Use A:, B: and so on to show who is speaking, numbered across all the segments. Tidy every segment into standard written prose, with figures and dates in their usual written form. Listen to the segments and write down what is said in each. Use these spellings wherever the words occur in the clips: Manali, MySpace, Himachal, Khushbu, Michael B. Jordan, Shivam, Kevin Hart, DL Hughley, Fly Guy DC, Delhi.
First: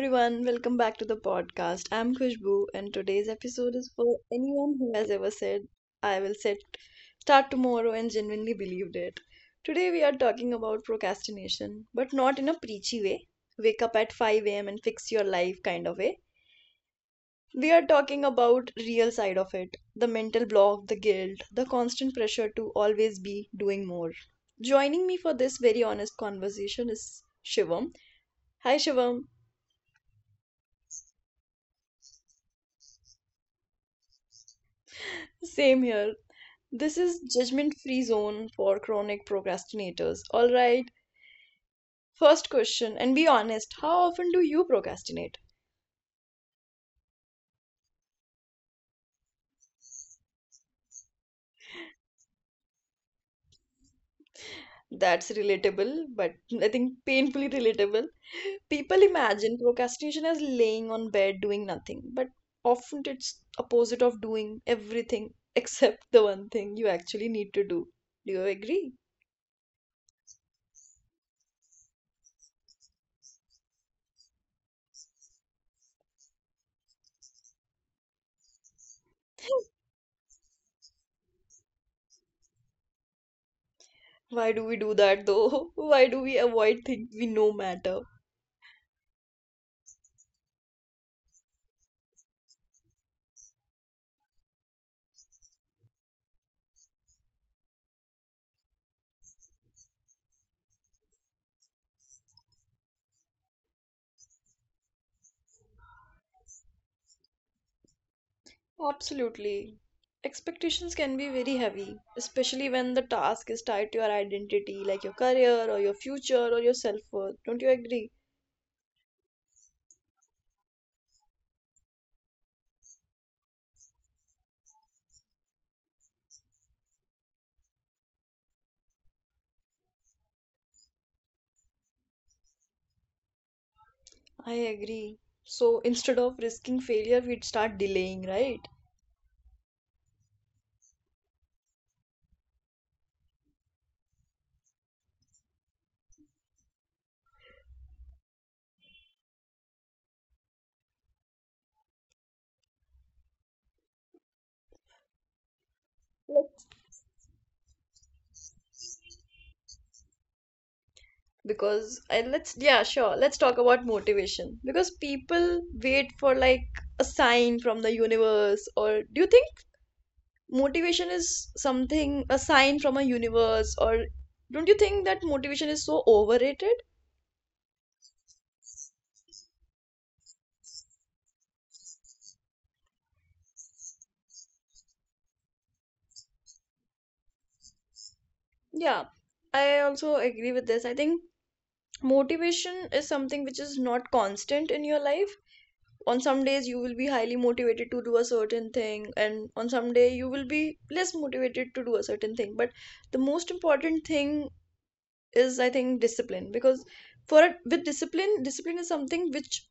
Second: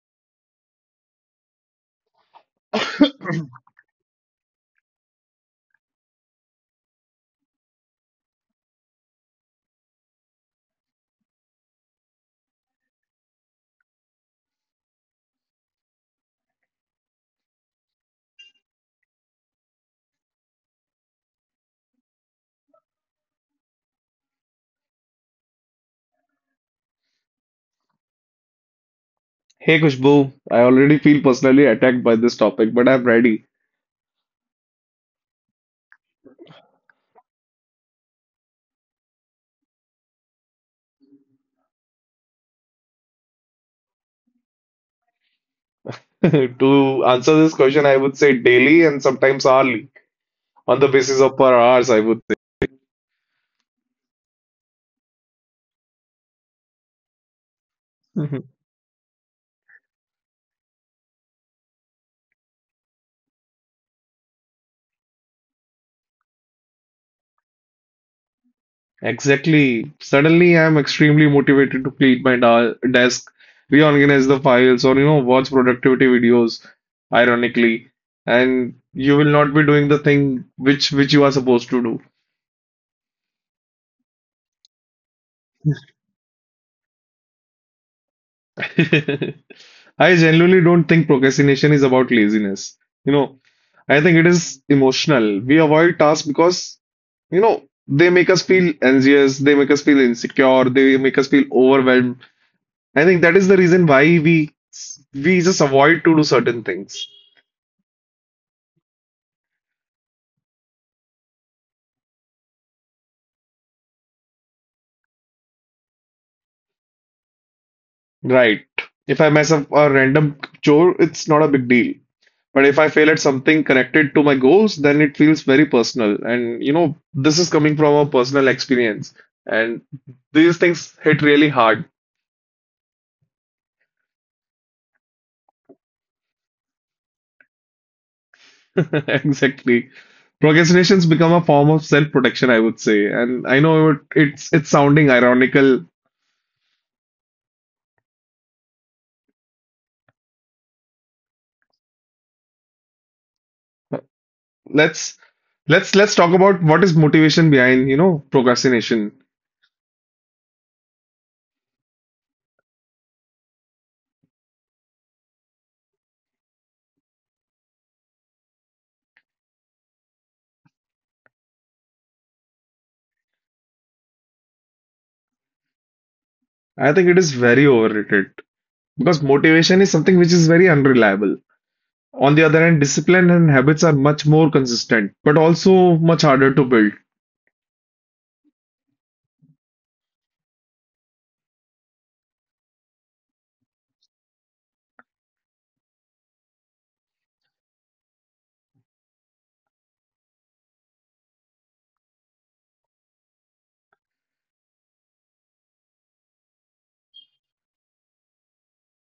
A: everyone, welcome back to the podcast. I'm Khushbu, and today's episode is for anyone who has ever said, I will start tomorrow and genuinely believed it. Today we are talking about procrastination, but not in a preachy way, wake up at 5 a.m. and fix your life kind of way. We are talking about real side of it, the mental block, the guilt, the constant pressure to always be doing more. Joining me for this very honest conversation is Shivam. Hi Shivam.
B: Hey Kushbu, I already feel personally attacked by this topic, but I'm ready.
A: Same here. This is judgment free zone for chronic procrastinators. All right. First question, and be honest, how often do you procrastinate?
B: To answer this question, I would say daily and sometimes hourly, on the basis of per hours, I would say.
A: That's relatable, but I think painfully relatable. People
B: Mhm.
A: imagine procrastination as laying on bed doing nothing, but often it's opposite of doing everything except the one thing you actually need to do. Do you agree?
B: Exactly. Suddenly, I'm extremely motivated to clean my desk, reorganize the files, or watch productivity videos, ironically, and you will not be doing the thing which you are supposed to
A: Why do we do that though? Why do we avoid things we know matter?
B: do. I genuinely don't think procrastination is about laziness. You know, I think it is emotional. We avoid tasks because, you know, they make us feel anxious, they make us feel insecure, they make us feel overwhelmed. I think that is the reason why we just avoid to do certain things.
A: Absolutely. Expectations can be very heavy, especially when the task is tied to your identity, like your career or your future or your self worth. Don't you agree?
B: Right. If I mess up a random chore, it's not a big deal. But if I fail at something connected to my goals, then it feels very personal. And you know, this is coming from a personal experience. And these things hit really hard.
A: I agree. So instead of risking failure, we'd start delaying, right?
B: Exactly. Procrastination's become a form of self-protection, I would say. And I know it's sounding ironical. Let's let's
A: Yes.
B: let's talk about what is motivation behind, procrastination.
A: Because and let's Yeah, sure. Let's talk about motivation. Because people wait for like a sign from the universe, or do you think motivation is something a sign from a universe, or don't you think that motivation is so overrated?
B: I think it is very overrated because motivation is something which is very unreliable. On the other hand, discipline and habits are much more consistent, but also much harder to build.
A: Yeah, I also agree with this. I think motivation is something which is not constant in your life. On some days, you will be highly motivated to do a certain thing, and on some day, you will be less motivated to do a certain thing. But the most important thing is, I think, discipline because for a, with discipline, discipline is something which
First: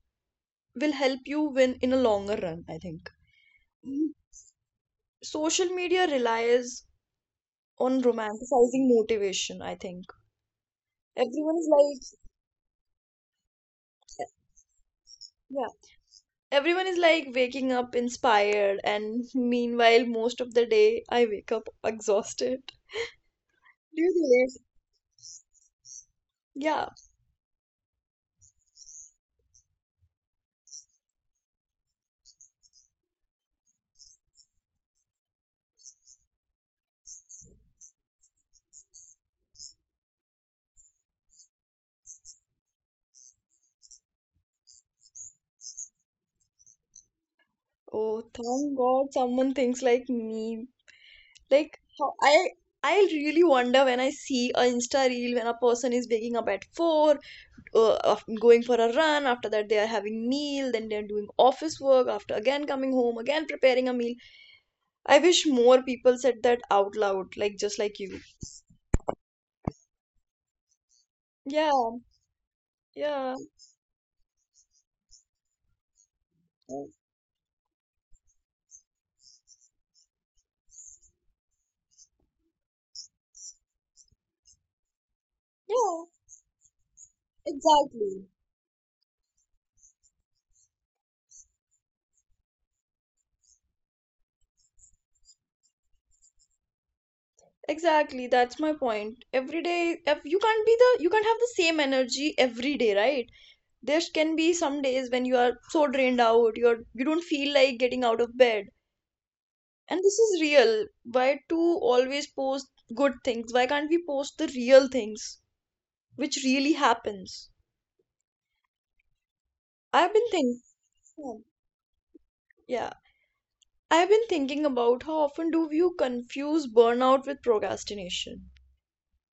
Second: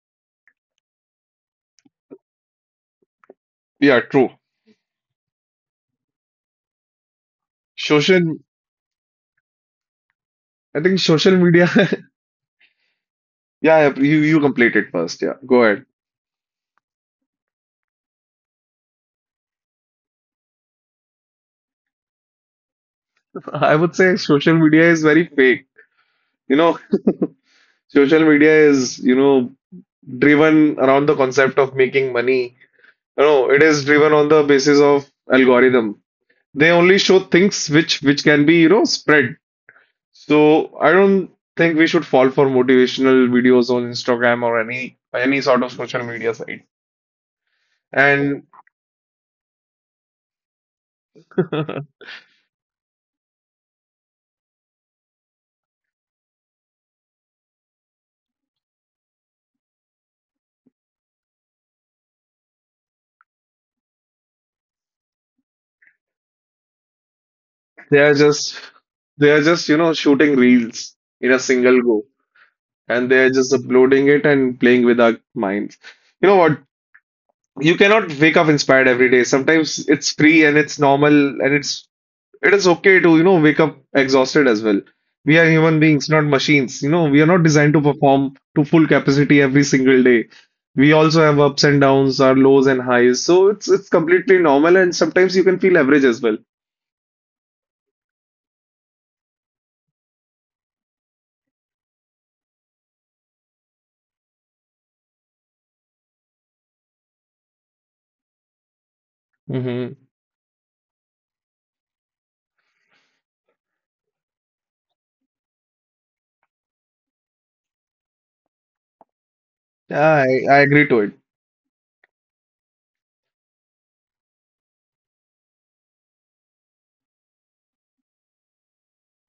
A: will help you win in a longer run, I think.
B: Yeah,
A: Mm,
B: true.
A: Social media relies on
B: Social,
A: romanticizing motivation, I think.
B: I think social
A: Everyone
B: media.
A: is
B: Yeah, yeah, you complete it first. Yeah, go
A: like,
B: ahead.
A: Everyone is like waking up inspired, and meanwhile, most of the day, I wake up exhausted.
B: I would
A: Do you
B: say
A: believe?
B: social media is very fake. You know,
A: Yeah.
B: social media is driven around the concept of making money. No, no, it is driven on the basis of algorithm. They only show things which can be, spread. So I don't think we should fall for motivational videos on Instagram or any sort of social media site.
A: Oh,
B: And
A: thank God someone thinks like me. Like how I really wonder when I see a Insta reel when a person is waking up at 4, going for a run, after that they are having meal, then they are doing office work, after again coming home, again preparing a meal. I wish more people said that out loud, like just like
B: they
A: you.
B: are just they are just, shooting reels in a single
A: Yeah,
B: go. And they
A: yeah,
B: are just uploading it and playing with our minds. You know what? You cannot wake up inspired every day. Sometimes it's free and it's normal and it's It is okay to, wake up exhausted as well. We are human
A: yeah,
B: beings, not machines. You know, we are not designed to
A: exactly.
B: perform to full capacity every single day. We also have ups and downs, our lows and highs. So it's completely normal, and sometimes you can feel average as well.
A: Exactly, that's my point. Every day, if you can't you can't have the same energy every day, right? There can be some days when you are so drained out, you don't feel like getting out of bed.
B: Mm-hmm.
A: And this is real. Why to always post good things? Why can't we post the real things which really happens? I've been
B: I
A: thinking,
B: I agree to it.
A: yeah, I've been thinking about how often do you confuse burnout with procrastination?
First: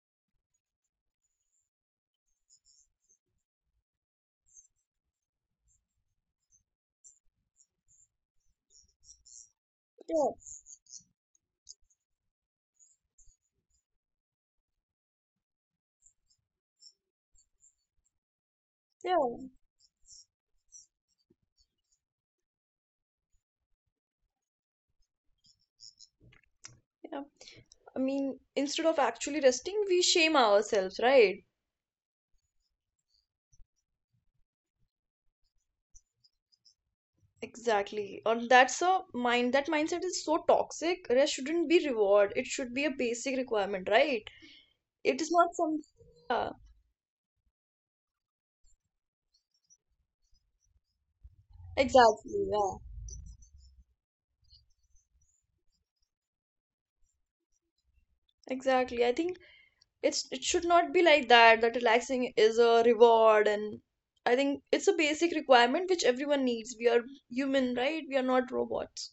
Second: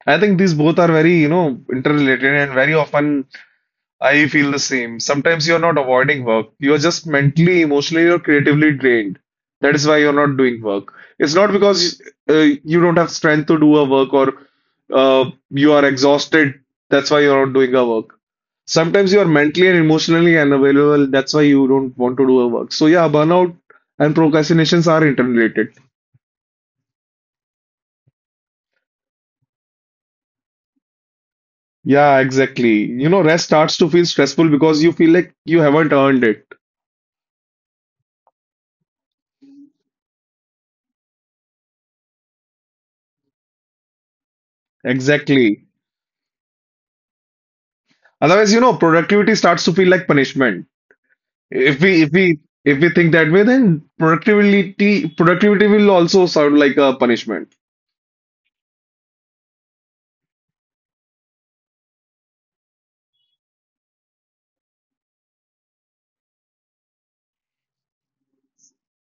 B: I think these both are very, interrelated and very often I feel the same. Sometimes you're not avoiding work. You're just mentally, emotionally, or creatively drained. That is why you're
A: Yeah,
B: not doing work. It's not because you don't have strength to do a work or you are exhausted. That's why you're not doing a work. Sometimes
A: yeah,
B: you are mentally and emotionally unavailable. That's why you don't want to do a work. So yeah, burnout and procrastinations are interrelated.
A: yeah. I mean, instead of actually resting, we shame ourselves, right?
B: Yeah, exactly. You know, rest starts to feel stressful because you feel like you haven't earned it.
A: Exactly. Or that mindset is so toxic. Rest shouldn't be reward. It should be a basic requirement, right? It is not
B: Exactly.
A: some Yeah,
B: Otherwise, you know, productivity starts to feel like punishment. If we if we
A: exactly, yeah.
B: if we think that way, then productivity will also sound like a punishment.
A: Exactly. I think it should not be like that, that relaxing is a reward and I think it's a basic requirement which everyone needs. We are human, right? We are not robots.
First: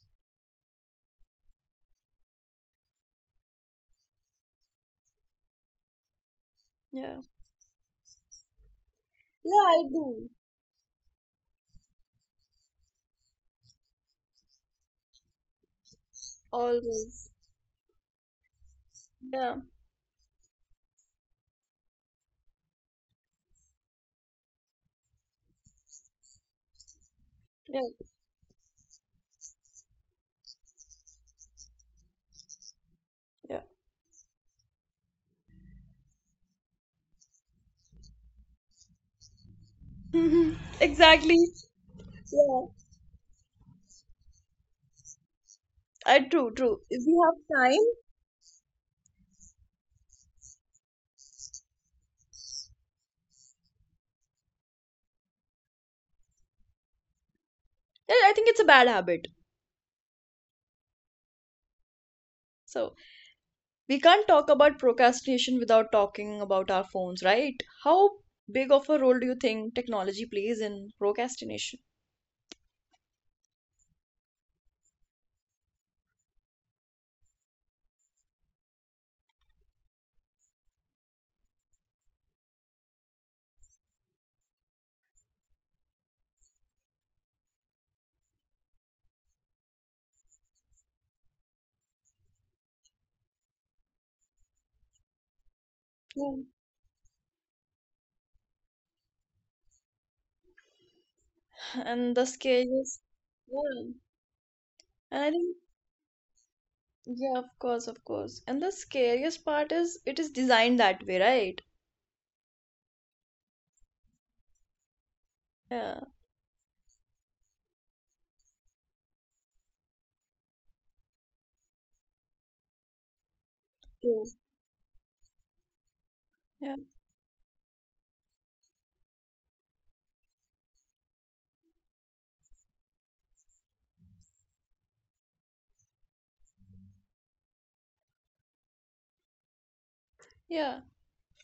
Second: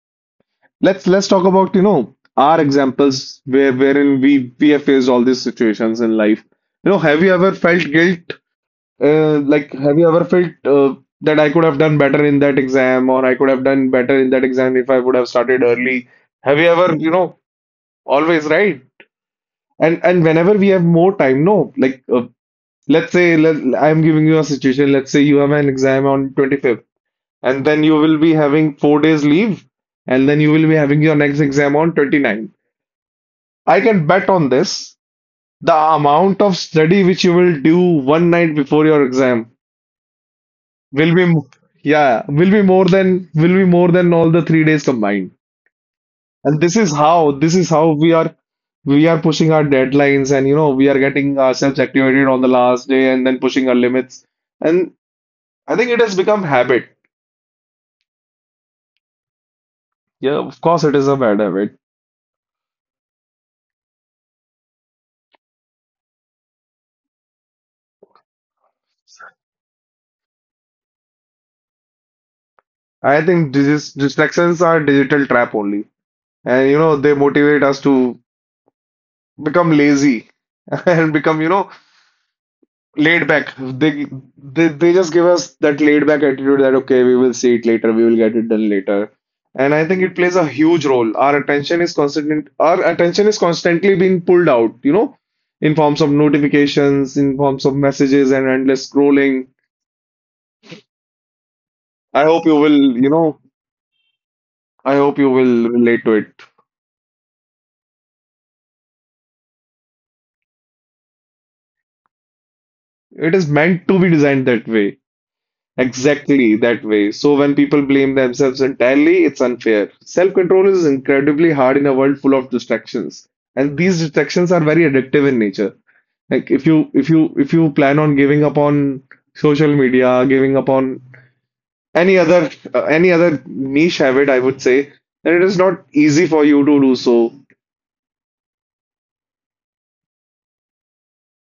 B: Let's talk about, our examples where wherein we have faced all these situations in life. You know,
A: Yeah.
B: have you ever felt guilt?
A: Yeah,
B: Like,
A: I
B: have you ever
A: do.
B: felt that I could have done better in that exam, or I could have done better in that exam if I would have started early? Have you ever, you know,
A: Always.
B: always right?
A: Yeah.
B: And whenever we have more time, no, like Let's say let, I'm giving you a situation. Let's say you have an exam on 25th, and then you
A: Yeah.
B: will be having 4 days leave, and then you will be having your next exam on 29th. I can bet on this. The amount of study which you will do one night before your exam
A: Yeah.
B: will be,
A: Exactly.
B: yeah, will
A: Yeah,
B: be more than all the 3 days combined.
A: true,
B: And this
A: true.
B: is
A: If we
B: how
A: have
B: this is
A: time,
B: how we are we are pushing our deadlines, and you know we are getting ourselves activated on the last day, and then pushing our limits. And I think it has become habit.
A: then I think it's a bad habit.
B: Yeah, of course it is a bad habit.
A: So we can't talk about procrastination without talking about our phones, right? How big of a role do you think technology plays in procrastination?
B: I think distractions are digital trap only. And you know, they motivate us to become lazy and become, you know, laid back. They just give us that laid back attitude that okay, we will see it later, we will get it done later. And I think it plays a huge role. Our attention is constantly being pulled out, you know, in forms of
A: Yeah.
B: notifications, in forms of messages and endless scrolling.
A: And
B: I
A: the
B: hope you will,
A: scariest,
B: you know,
A: yeah.
B: I hope
A: And
B: you
A: I think,
B: will relate to it.
A: yeah, of course, of course. And the scariest part is it is designed that way, right?
B: It is meant to be designed that way.
A: Yeah.
B: Exactly that way. So when people blame themselves entirely, it's unfair. Self-control is incredibly hard in a world full of distractions. And these
A: Yes.
B: distractions are very addictive in nature. Like if
A: Yeah.
B: you if you if you plan on giving up on social media, giving up on any other any other niche habit, I would say, then it is not easy for you to do so.
A: Yeah.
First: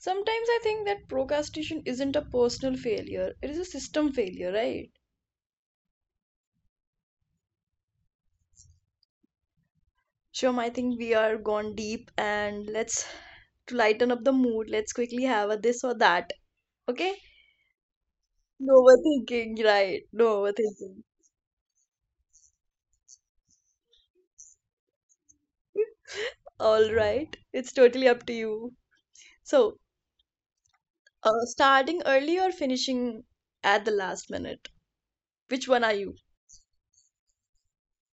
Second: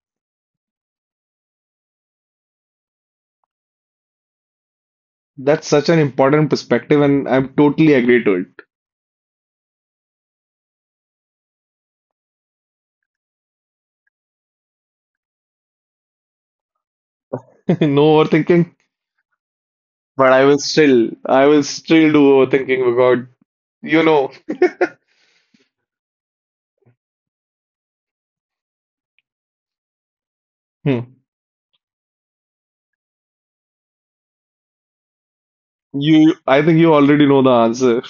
A: Sometimes I think that procrastination isn't a personal failure, it is a system failure, right?
B: That's such an important perspective, and I'm totally agree to it.
A: Sure, I think we are gone deep and let's to lighten up the mood, let's quickly have a this or that. Okay?
B: No overthinking.
A: No overthinking, right?
B: But
A: No overthinking.
B: I will still do overthinking because you know,
A: All right. It's totally up to you. So,
B: Hmm.
A: starting early or finishing at the last minute? Which one are you?
B: You. I think you already know the answer.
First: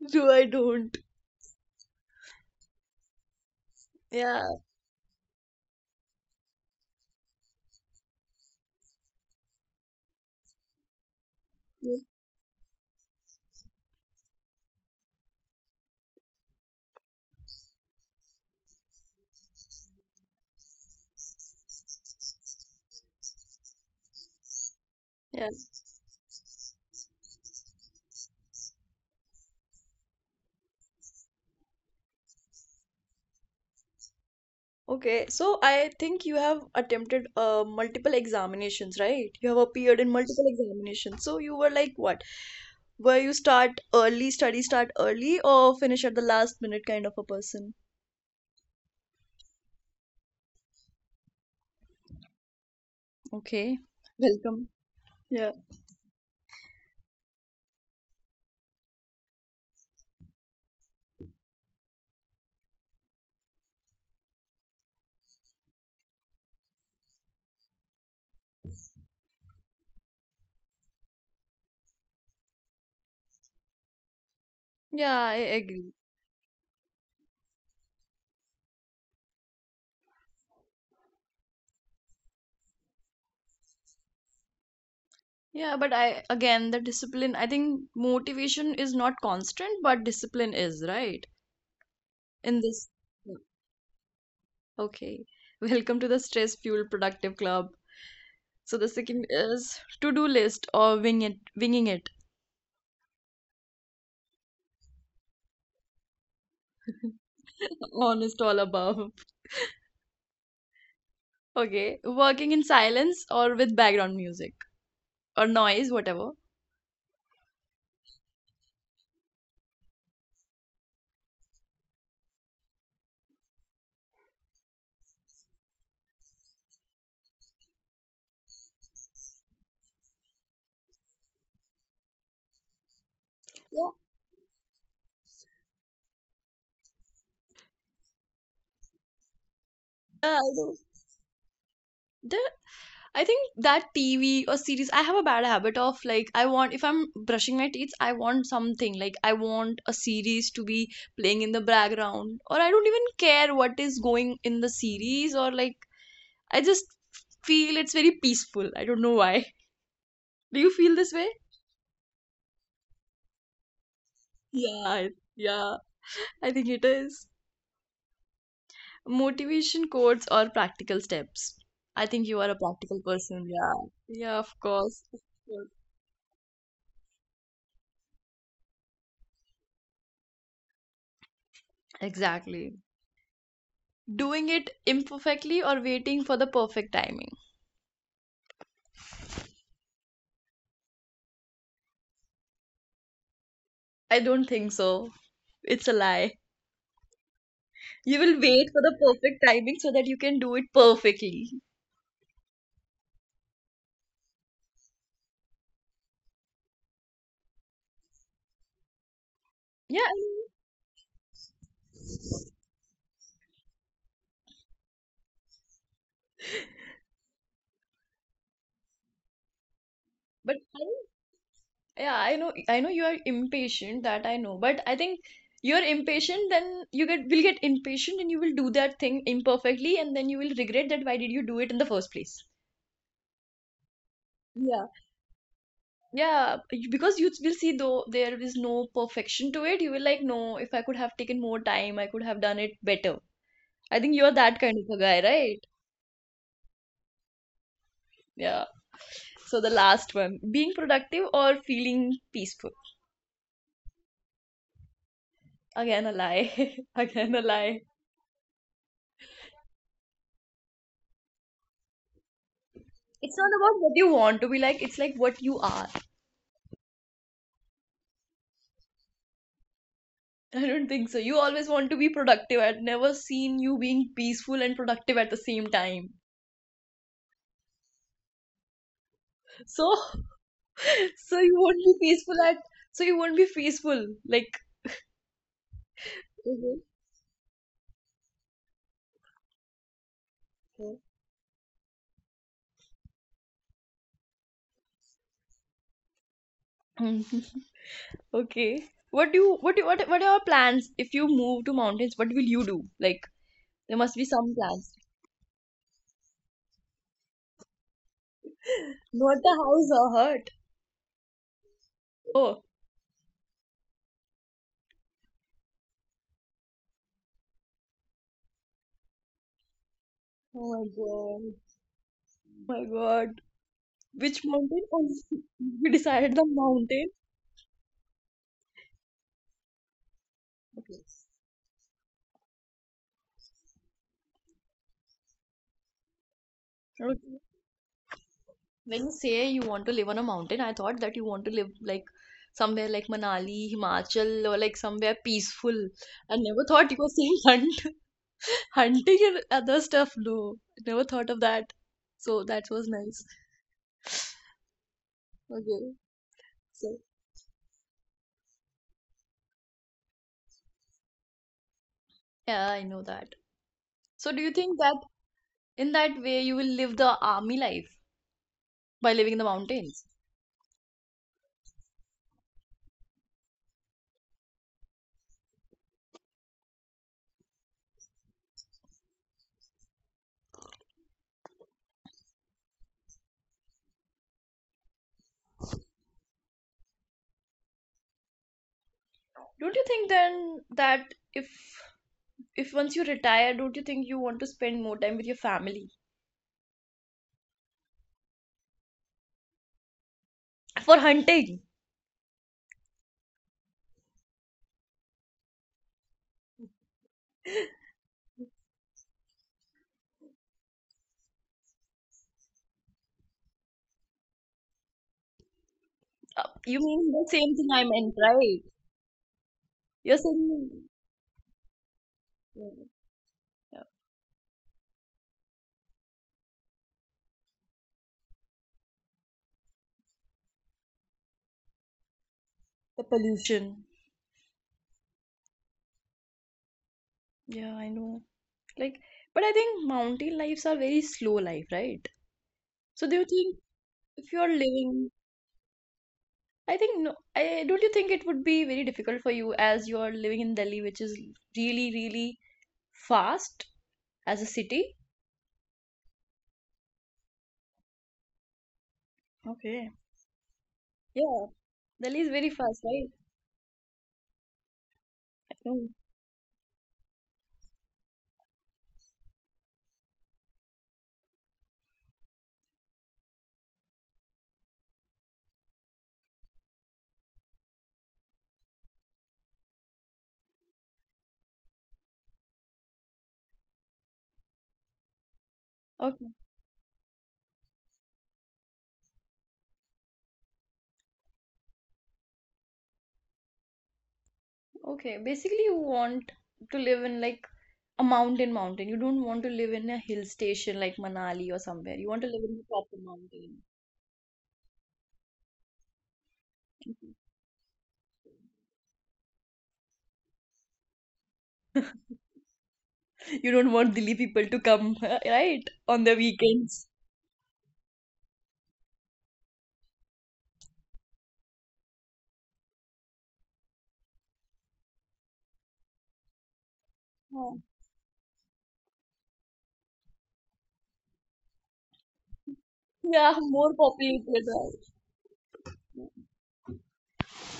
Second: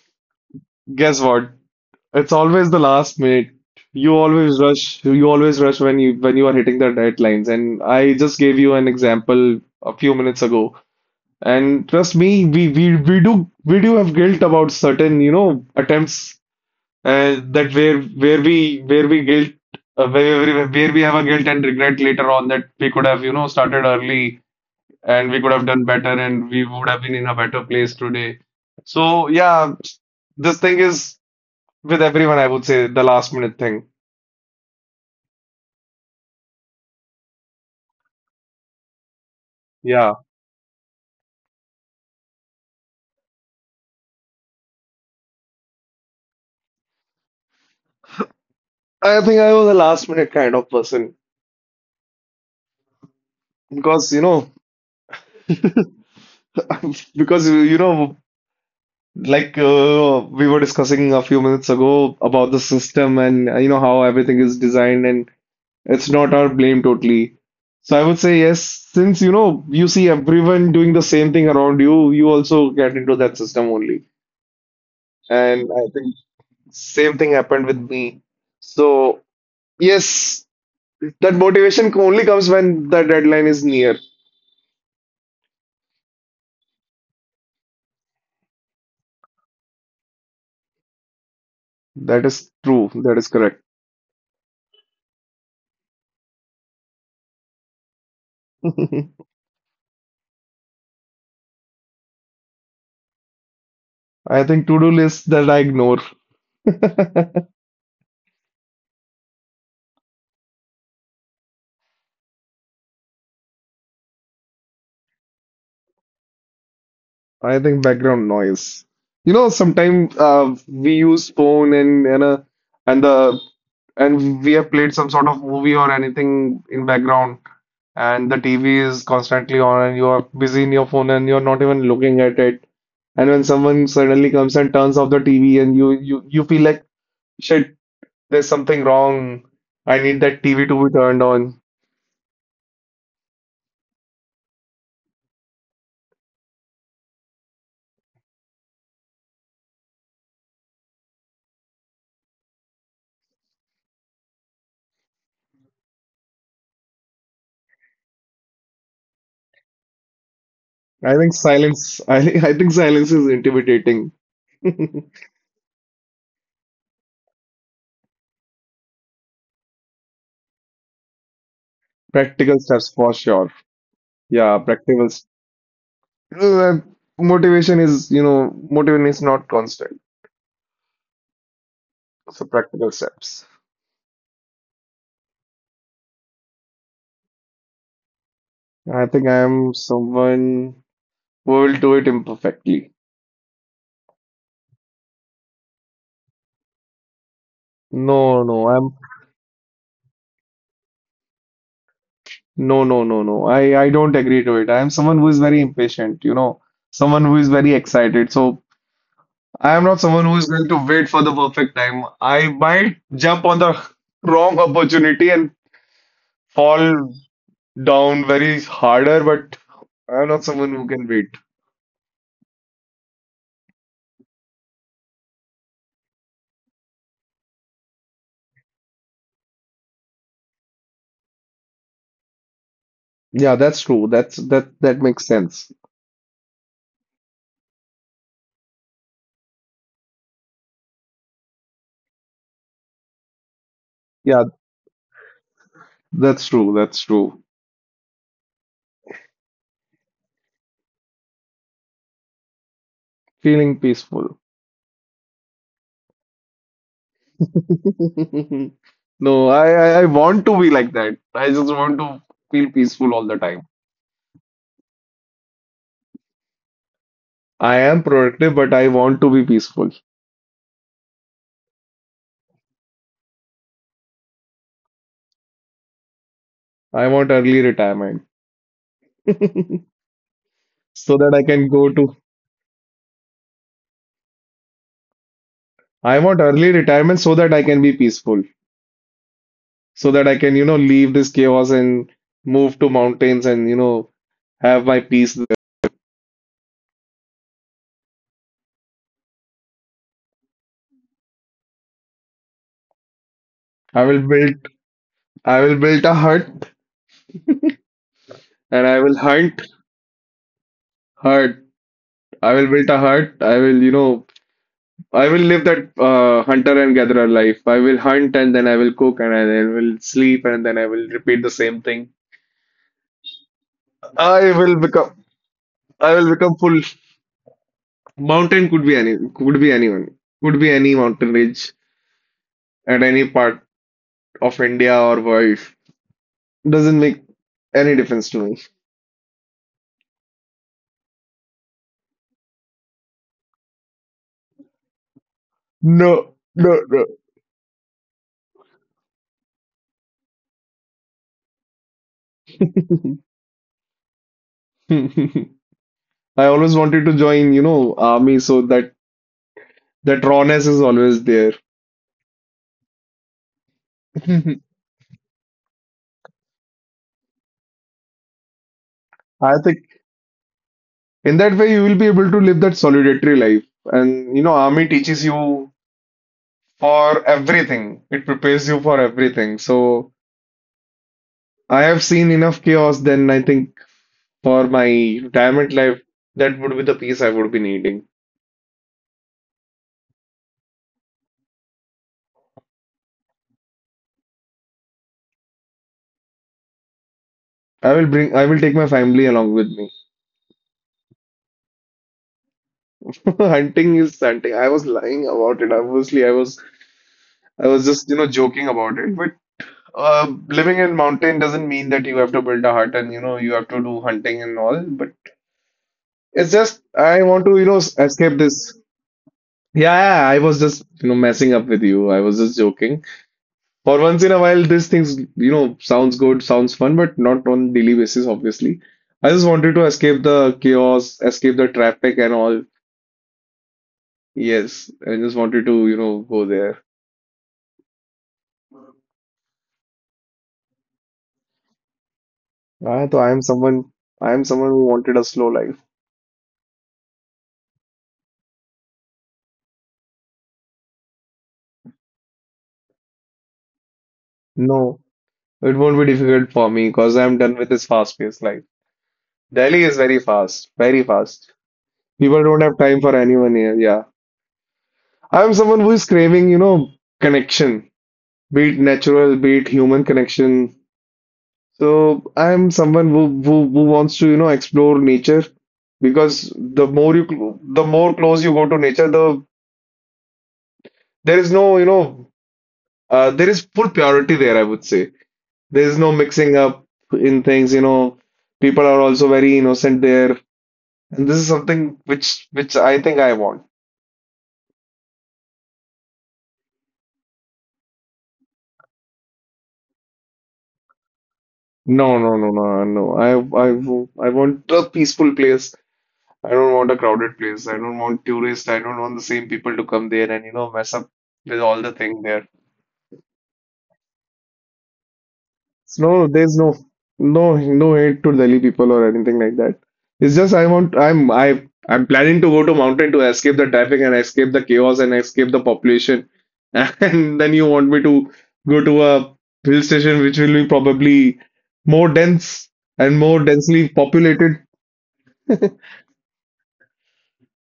A: Do I don't?
B: Guess what? It's always the last minute. You
A: Yeah.
B: always rush. You always rush when you are hitting the deadlines. And I just gave you an example a few minutes ago. And trust me, we we we do we do have guilt about certain you know attempts that where we guilt where we have a guilt and regret later on that we could have you know started early and we
A: Yeah.
B: could have done better and we would have been in a better place today. So yeah, this thing is with everyone, I would say the last minute thing.
A: Okay, so I think you have attempted multiple examinations, right? You have appeared in
B: Yeah.
A: multiple examinations. So you were like what? Where you start early, study start early, or finish at the last minute kind of a person.
B: I think I was a last minute kind of person
A: Okay,
B: because you know
A: welcome. Yeah.
B: because you know like we were discussing a few minutes ago about the system and you know how everything is designed and it's not our blame totally. So I would say yes, since you know you see everyone doing the same thing around you, you also get into that system only.
A: Yeah, I
B: And I
A: agree.
B: think same thing happened with me. So yes, that motivation only comes when the deadline is near.
A: Yeah, but I again the discipline, I think motivation is not constant, but discipline is, right?
B: That is
A: In
B: true.
A: this.
B: That is correct.
A: Okay. Welcome to the Stress Fuel Productive Club. So the second is to-do list or winging it.
B: I think to-do list that I ignore.
A: Honest all above. Okay, working in silence or with background music or noise, whatever.
B: I think background noise. You know, sometimes we use phone and the and we have played some sort of movie or anything in background, and the TV is constantly on, and you are busy in your phone and you're not even looking at it. And when someone
A: Yeah,
B: suddenly comes and turns off the TV, and you feel like shit, there's something wrong. I need that
A: yeah,
B: TV
A: I
B: to be
A: do.
B: turned on.
A: The- I think that TV or series, I have a bad habit of like, I want, if I'm brushing my teeth, I want something. Like, I want a series to be playing in the background, or I don't even care what is going in the series, or like, I just feel it's very peaceful. I don't know why. Do you
B: I
A: feel
B: think
A: this way?
B: silence. I think silence is intimidating.
A: Yeah, I- yeah, I think it is. Motivation quotes or practical steps. I think
B: Practical
A: you are a
B: steps for
A: practical
B: sure.
A: person. Yeah,
B: Yeah,
A: yeah, of
B: practicals.
A: course. Of course.
B: Uh, motivation is, you know, motivation is not constant. So practical
A: Exactly.
B: steps.
A: Doing it imperfectly or waiting for the perfect timing.
B: I think I'm someone who will do it imperfectly.
A: I don't think so. It's a lie. You
B: No,
A: will
B: no,
A: wait
B: I'm
A: for the perfect timing so that you can do it perfectly.
B: no, no, no, no. I don't agree to it. I am someone who is very impatient, you know, someone who is very excited. So I am not
A: Yeah,
B: someone
A: I
B: who is
A: mean,
B: going to wait for the perfect time. I might jump on the wrong opportunity and fall down very harder, but I'm not
A: but
B: someone who
A: I
B: can wait.
A: yeah, I know you are impatient, that I know, but I think you're impatient, then you get will get impatient and you will do that thing imperfectly and then you will regret that why did you do it in the first place.
B: Yeah, that's true. That's that
A: Yeah.
B: that makes sense.
A: Because you will see though there is no perfection to it, you will like, no, if I could have taken more time, I could have done it better. I think you're
B: Yeah,
A: that kind of a guy, right?
B: that's true. That's true.
A: Yeah. So the last one being productive or feeling peaceful.
B: Feeling peaceful.
A: Again a lie. Again a lie.
B: No, I want to be like that. I just want to feel peaceful all the
A: It's not
B: time.
A: about what you want to be like, it's like what you are.
B: I am productive, but I want to be peaceful.
A: I don't think so. You always want to be productive. I've never seen you being peaceful and productive at the same time.
B: I want early retirement
A: So,
B: so that
A: so
B: I
A: you
B: can
A: won't
B: go
A: be
B: to.
A: peaceful at. So you won't be peaceful. Like,
B: I want early
A: Mhm.
B: retirement so that I can be peaceful, so that I can, you know,
A: Yeah.
B: leave this chaos and move to mountains and, you know, have my peace there.
A: Mhm. Okay. What do you? What do? What? What are your plans? If you move to mountains, what will you do? Like, there
B: I
A: must be
B: will
A: some
B: build
A: plans.
B: I will build a hut and I will
A: Not a
B: hunt.
A: house or hut.
B: Hut. I
A: Oh
B: will build a hut. I will, you know, I will live that hunter and gatherer life. I will hunt and then I will cook and I then will sleep and
A: Oh
B: then I
A: my
B: will repeat
A: god.
B: the same thing.
A: Oh my God! Which
B: I will
A: mountain? Oh,
B: become,
A: you
B: I will
A: decided the
B: become full.
A: mountain.
B: Mountain could be any, could be anyone, could be any mountain ridge at any part of India or world. Doesn't make
A: Okay.
B: any difference to me.
A: When you say you want to live on a mountain, I thought that you want to live like somewhere like Manali, Himachal, or like somewhere peaceful. I
B: No,
A: never
B: no,
A: thought you
B: no.
A: were saying hunt, hunting and other stuff. No, never thought of that. So that was nice.
B: I
A: Okay.
B: always
A: So
B: wanted to join, army so that that rawness is always there.
A: yeah, I know that. So do you
B: I
A: think that in that way you will live the army life by living in the
B: think.
A: mountains?
B: In that way, you will be able to live that solitary life. And you know, army teaches you for everything. It prepares you for everything. So I have seen enough chaos then I think for my retirement life, that would be the peace I would be needing.
A: Don't you think then that if once you retire, don't you think you want to spend more time with your family
B: I will take my family along with me.
A: for hunting?
B: Hunting is hunting. I was lying about it. Obviously, I was just, joking about it. But living in mountain doesn't mean that you have to build a hut and you know you have to do hunting and all. But it's just
A: You
B: I want
A: mean
B: to,
A: the same thing I
B: escape
A: meant,
B: this.
A: right?
B: Yeah, yeah, I
A: You're
B: was just,
A: saying,
B: messing up with you. I was just joking.
A: mm,
B: For
A: yeah,
B: once in a while, these things, sounds good, sounds fun, but not on daily basis, obviously. I just wanted to escape the chaos, escape the traffic and all.
A: the pollution.
B: Yes, I just wanted to, go there.
A: Yeah, I know. Like, but I think mountain lives are very slow life, right?
B: Ah,
A: So
B: so
A: do you think
B: I
A: if
B: am
A: you're
B: someone who wanted
A: living,
B: a slow life.
A: I think, no, I don't, you think it would be very difficult for you as you're living in Delhi, which is really, really fast as a city?
B: No, it won't be difficult for me because I'm done with this fast-paced life. Delhi
A: Okay.
B: is very fast, very
A: Yeah,
B: fast.
A: Delhi is
B: People
A: very
B: don't have
A: fast,
B: time
A: right?
B: for anyone here. Yeah. I'm
A: I
B: someone who
A: know.
B: is craving, connection, be it natural, be it human connection. So I'm someone who wants to, explore nature because the more close you go to nature, the there is no, there is full purity there, I would say. There is no
A: Okay.
B: mixing up in things, you know. People are also very innocent there, and this is something which I think I want.
A: Okay. Basically, you want to live in like a mountain, mountain. You don't want to live in a hill station like Manali or somewhere. You
B: No,
A: want to
B: no,
A: live
B: no,
A: in a
B: no,
A: proper
B: no.
A: mountain.
B: I I want a peaceful place. I don't want a crowded place. I don't want tourists. I don't want the same people to come there and, mess up with all the thing there.
A: You don't want Delhi people to come, right? On the
B: No, there's no
A: weekends.
B: no no hate to Delhi people or anything like that. It's just I want I'm I I'm planning to go to mountain to escape the traffic and escape the chaos and escape the population. And then
A: Yeah,
B: you want me to go to a hill station which will be probably more dense and
A: yeah,
B: more
A: more
B: densely
A: populated,
B: populated.
A: right?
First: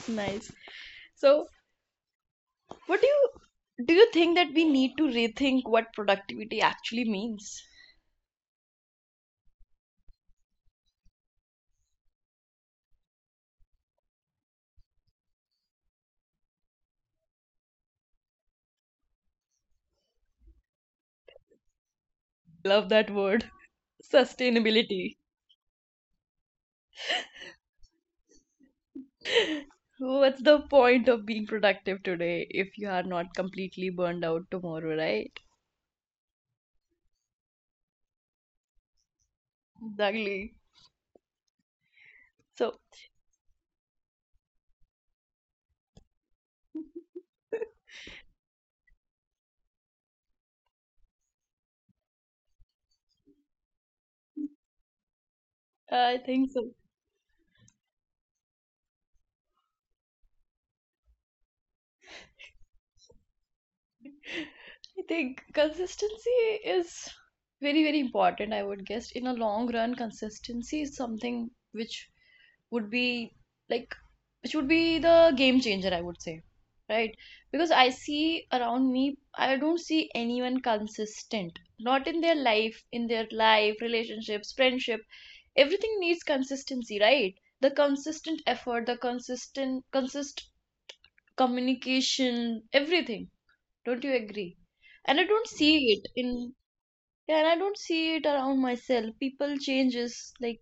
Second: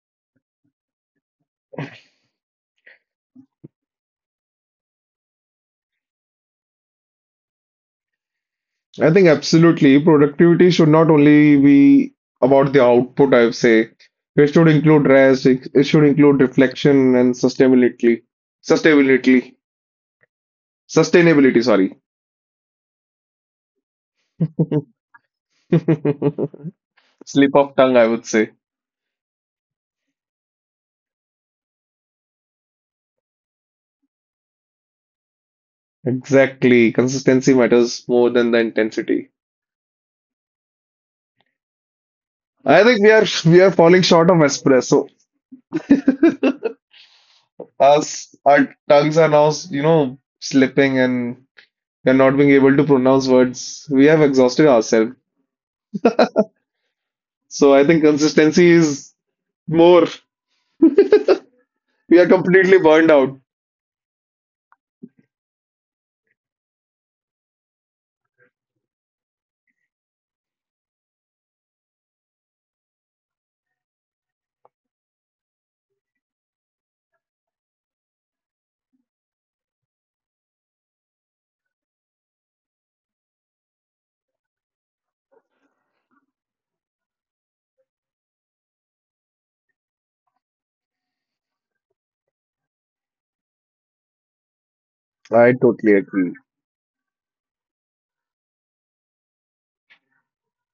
A: Nice. So, what do you think that we need to rethink what productivity actually means?
B: I think absolutely. Productivity should not only be about the output, I would say. It should include rest, it should include reflection and sustainability. Sustainability. Sustainability, sorry.
A: Love that word. Sustainability.
B: Slip of tongue, I would say.
A: What's the point of being productive today if you are not completely burned out tomorrow, right?
B: Exactly. Consistency matters more than the intensity.
A: Exactly. So
B: I think we are falling short of espresso. Us, our tongues are now, slipping and we are not being able to pronounce words. We have exhausted ourselves.
A: so.
B: So I think consistency is more. We are completely burned out.
A: I think consistency is very, very important, I would guess. In a long run, consistency is something which would be like, which would be the game changer, I would say, right? Because I see around me, I don't see anyone consistent, not in their life, relationships, friendship. Everything needs consistency, right? The consistent effort, the consistent, consist communication, everything. Don't you agree? And I
B: I
A: don't
B: totally
A: see it
B: agree.
A: in Yeah, and I don't see it around myself. People changes like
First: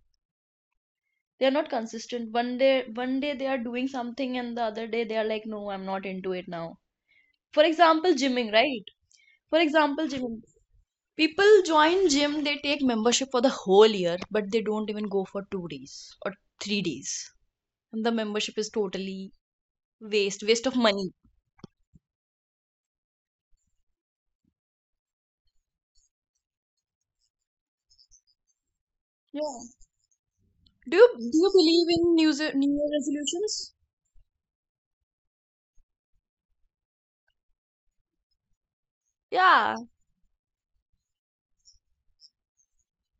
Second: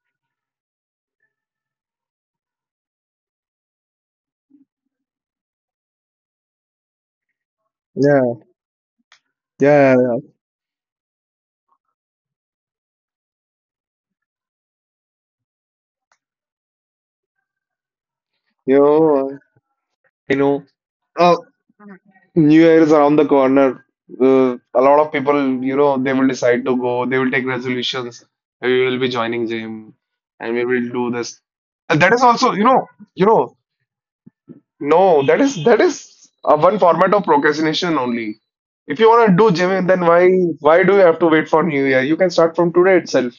A: they're not consistent. One day they are doing something and the other day they are like, no, I'm not into it now. For example,
B: Yeah,
A: gymming, right? For
B: yeah,
A: example,
B: yeah.
A: gymming. People join gym, they take membership for the whole year, but they don't even go for 2 days or 3 days. And the
B: You
A: membership is
B: know,
A: totally
B: you know,
A: waste of money.
B: uh, New Year is around the corner. A lot of people, they will decide to go. They will take resolutions. We will be joining
A: Yeah.
B: gym, and we will do
A: Do you
B: this.
A: do you
B: And
A: believe
B: that is
A: in
B: also,
A: New New Year
B: you know,
A: resolutions?
B: no, that is one format of procrastination only. If you want to do gym,
A: Yeah,
B: then why do you have to wait for New Year? You can start from today itself.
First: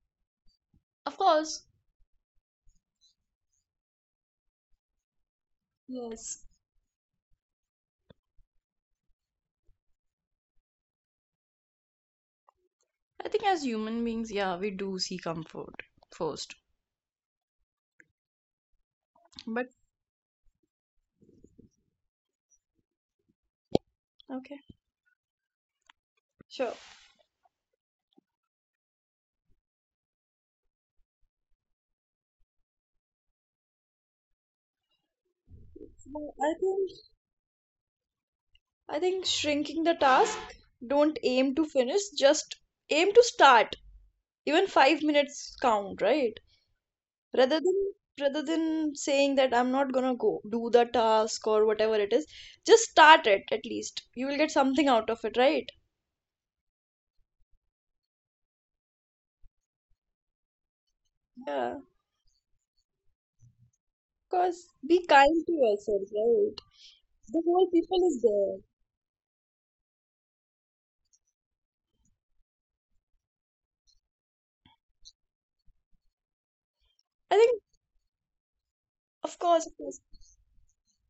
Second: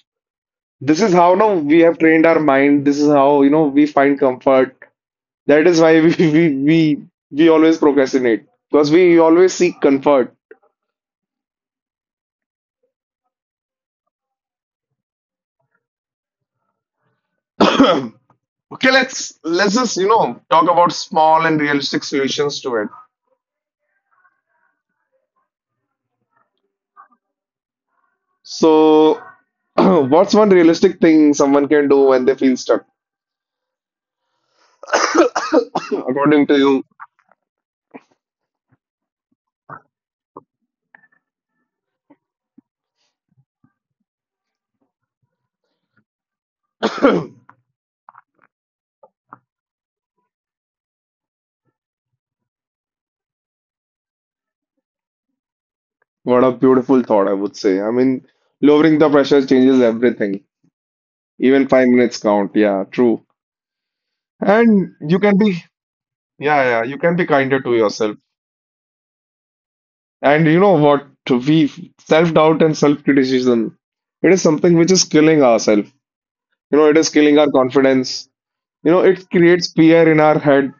B: This is
A: of
B: how no
A: course.
B: we have trained our mind. This is how you know we find comfort. That is why
A: Yes.
B: we always procrastinate because we always seek comfort.
A: I think as human beings, yeah, we do see comfort first.
B: Okay, let's
A: But
B: let's just you know talk about small and realistic solutions to it.
A: okay. Sure.
B: So, what's one realistic thing someone can do when they feel stuck?
A: So
B: According
A: I
B: to you,
A: think I think shrinking the task, don't aim to finish, just aim to start. Even 5 minutes count, right? Rather than rather than saying that I'm not gonna go do the task or whatever it is, just start it at least. You will get something out of it, right?
B: what a beautiful thought, I would say. I mean, lowering the pressure changes everything.
A: Yeah. Of
B: Even 5 minutes count. Yeah, true.
A: course. Be
B: And you
A: kind to
B: can be
A: yourself, right?
B: Yeah, yeah, you can
A: The
B: be
A: whole
B: kinder to
A: people is
B: yourself.
A: there.
B: And you know what? We self-doubt and self-criticism, it is something which is killing ourselves. You know, it
A: I
B: is
A: think
B: killing our confidence. You know,
A: of
B: it
A: course, of course.
B: creates fear in our head.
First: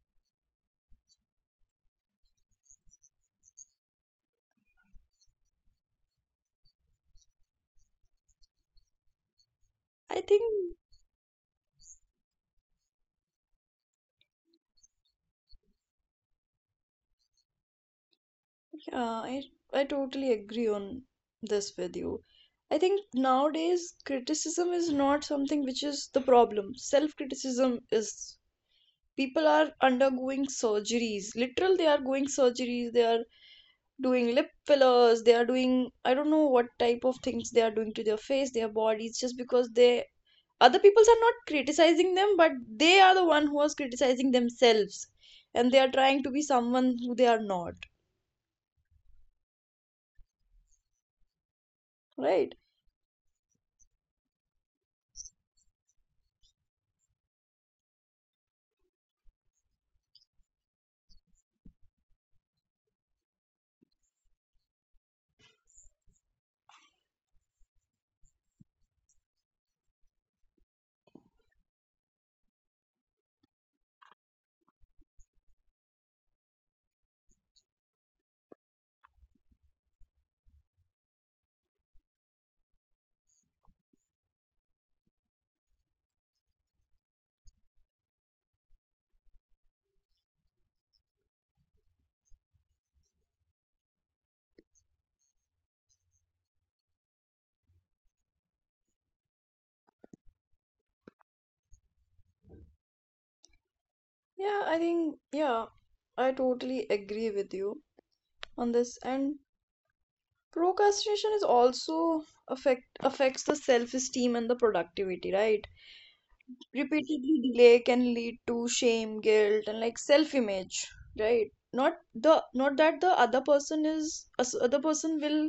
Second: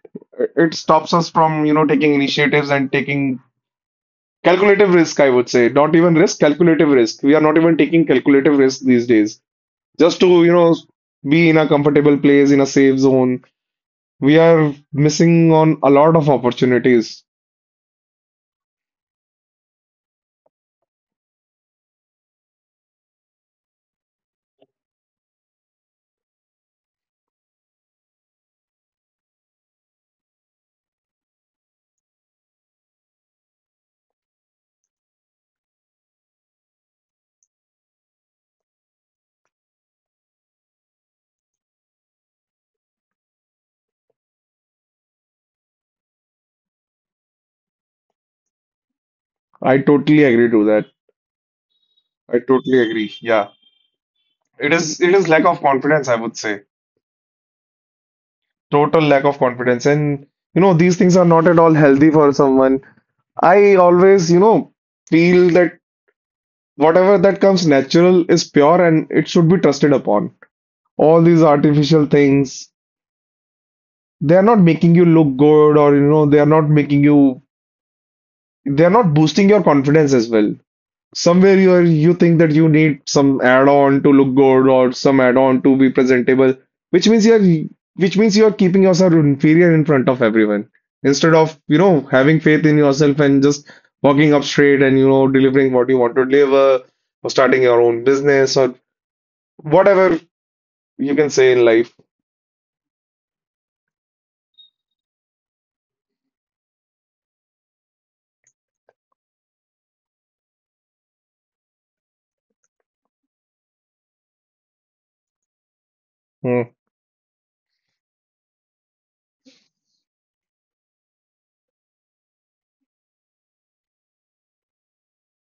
B: It stops us from, taking initiatives and taking calculative risk, I would say. Not even risk, calculative risk. We are not even taking calculative risk these days.
A: I
B: Just to,
A: think,
B: be in a comfortable place, in a safe zone. We are missing on a lot of opportunities.
A: yeah, I totally agree on this with you. I think nowadays criticism is not something which is the problem. Self-criticism is people are undergoing surgeries. Literal, they are going surgeries, they are doing lip fillers, they are doing I don't know what type of things they are doing to their face, their bodies, just because they other peoples are not criticizing them, but they are the one who is criticizing themselves, and they are trying to be someone who they are not,
B: I totally agree to that. I
A: right?
B: totally agree. Yeah. It is lack of confidence, I would say. Total lack of confidence. And you know, these things are not at all healthy for someone. I always, feel that whatever that comes natural is pure and it should be trusted upon. All these artificial things, they are not making you look good or you know, they are not boosting your confidence as well. Somewhere you are, you think that you need some add-on to look good or some add-on to be presentable, which means you are keeping yourself inferior in front of everyone instead of you know having faith in yourself and just walking up straight and you know delivering what you want to deliver or starting your own business or whatever you can say in life.
A: Yeah, I think, yeah, I totally agree with you on this. And procrastination is also affects the self-esteem and the productivity, right?
B: Hmm,
A: Repeatedly delay can lead to shame, guilt, and like self-image, right? Not that the other person will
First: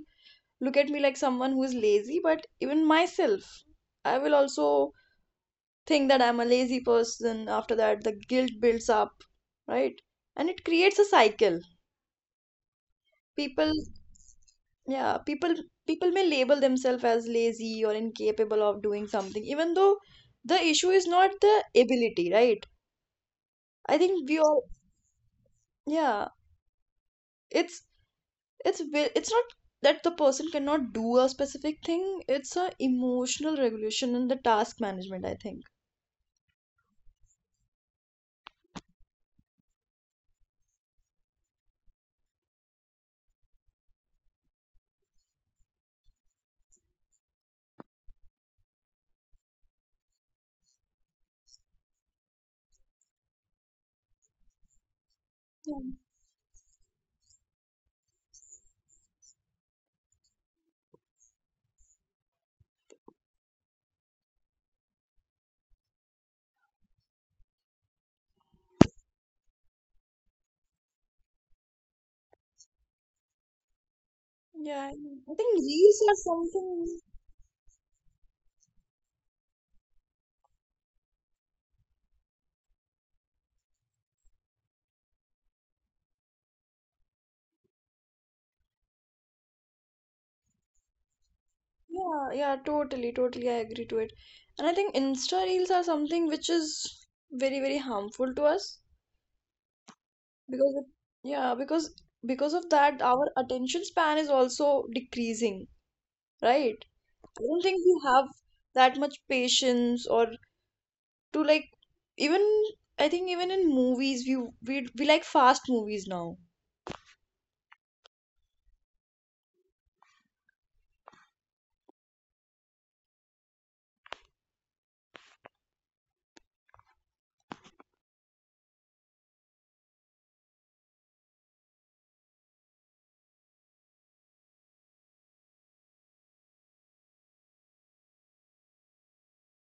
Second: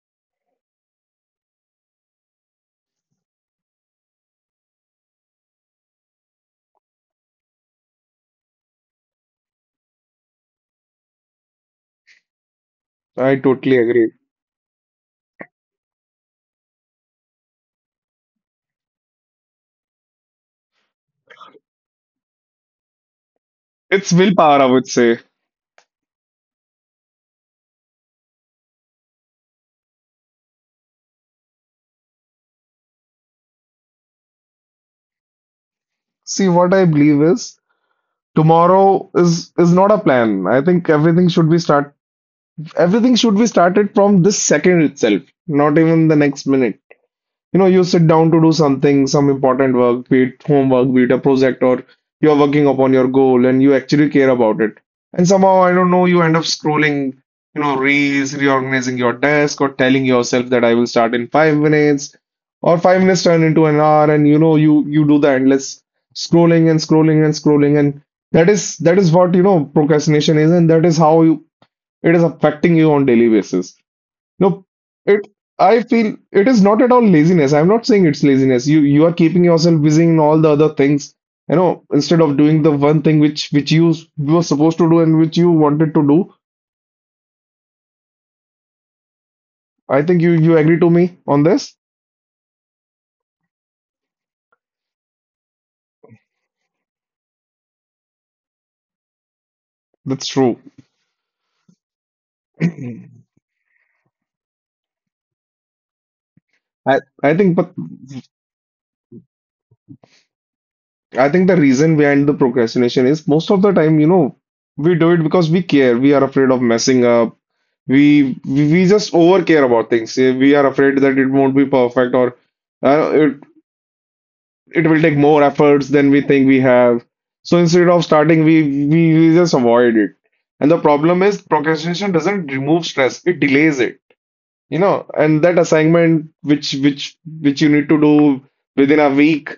A: look at me like someone who is lazy, but even myself, I will also think that I'm a lazy person. After that, the guilt builds up, right? And it creates a cycle.
B: I
A: people
B: totally agree.
A: yeah people people may label themselves as lazy or incapable of doing something even though the issue is not the ability, right? I
B: It's
A: think we
B: willpower, I
A: all
B: would say.
A: yeah it's it's ve- It's not that the person cannot do a specific thing, it's a emotional regulation and the task management, I think.
B: See, what I believe is tomorrow is not a plan. I think everything should be start Everything should be started from this second itself, not even the next minute. You know, you sit down to do something, some important work, be it homework, be it a project, or you're working upon your goal and you actually care about it. And somehow, I
A: Yeah,
B: don't know, you end up scrolling, you know, reels, reorganizing your desk, or telling yourself that I will start in 5 minutes, or 5 minutes turn into an hour, and you know, you do the endless scrolling and scrolling and scrolling and that is what you know procrastination is and that is how you it is affecting you on daily basis. No,
A: yeah, I know.
B: it
A: I think
B: I
A: reels are
B: feel it is not at
A: something,
B: all laziness. I'm not saying it's laziness. You are keeping yourself busy in all the other things, you know, instead of doing the one thing which you were supposed to do and which you wanted to do. I think you agree to me on this.
A: yeah, yeah, totally totally I agree to it. And I think insta reels are something which is very very harmful to us.
B: That's true.
A: Because it- yeah, because of that, our attention span is also decreasing, right?
B: I
A: I
B: I think,
A: don't
B: but
A: think we have that much patience or
B: I
A: to
B: think the
A: like,
B: reason behind the
A: even I
B: procrastination
A: think,
B: is
A: even
B: most of
A: in
B: the time, you
A: movies we
B: know,
A: we
B: we
A: we
B: do
A: like
B: it because
A: fast
B: we care.
A: movies
B: We are
A: now.
B: afraid of messing up. We just over care about things. We are afraid that it won't be perfect or uh, it it will take more efforts than we think we have. So instead of starting, we just avoid it. And the problem is procrastination doesn't remove stress; it delays it. You know, and that assignment which you need to do within a week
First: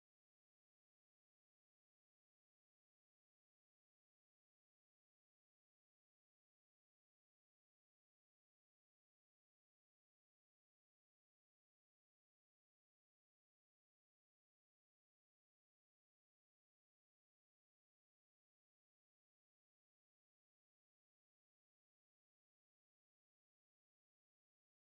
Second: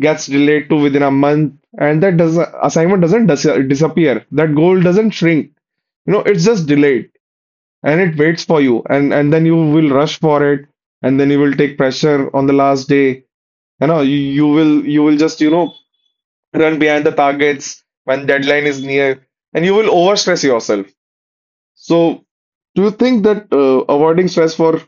B: gets delayed to within a month and that does assignment doesn't disappear, that goal doesn't shrink, you know, it's just delayed, and it waits for you, and then you will rush for it, and then you will take pressure on the last day, you know, you will just you know run behind the targets when deadline is near and you will overstress yourself. So do you think that avoiding stress for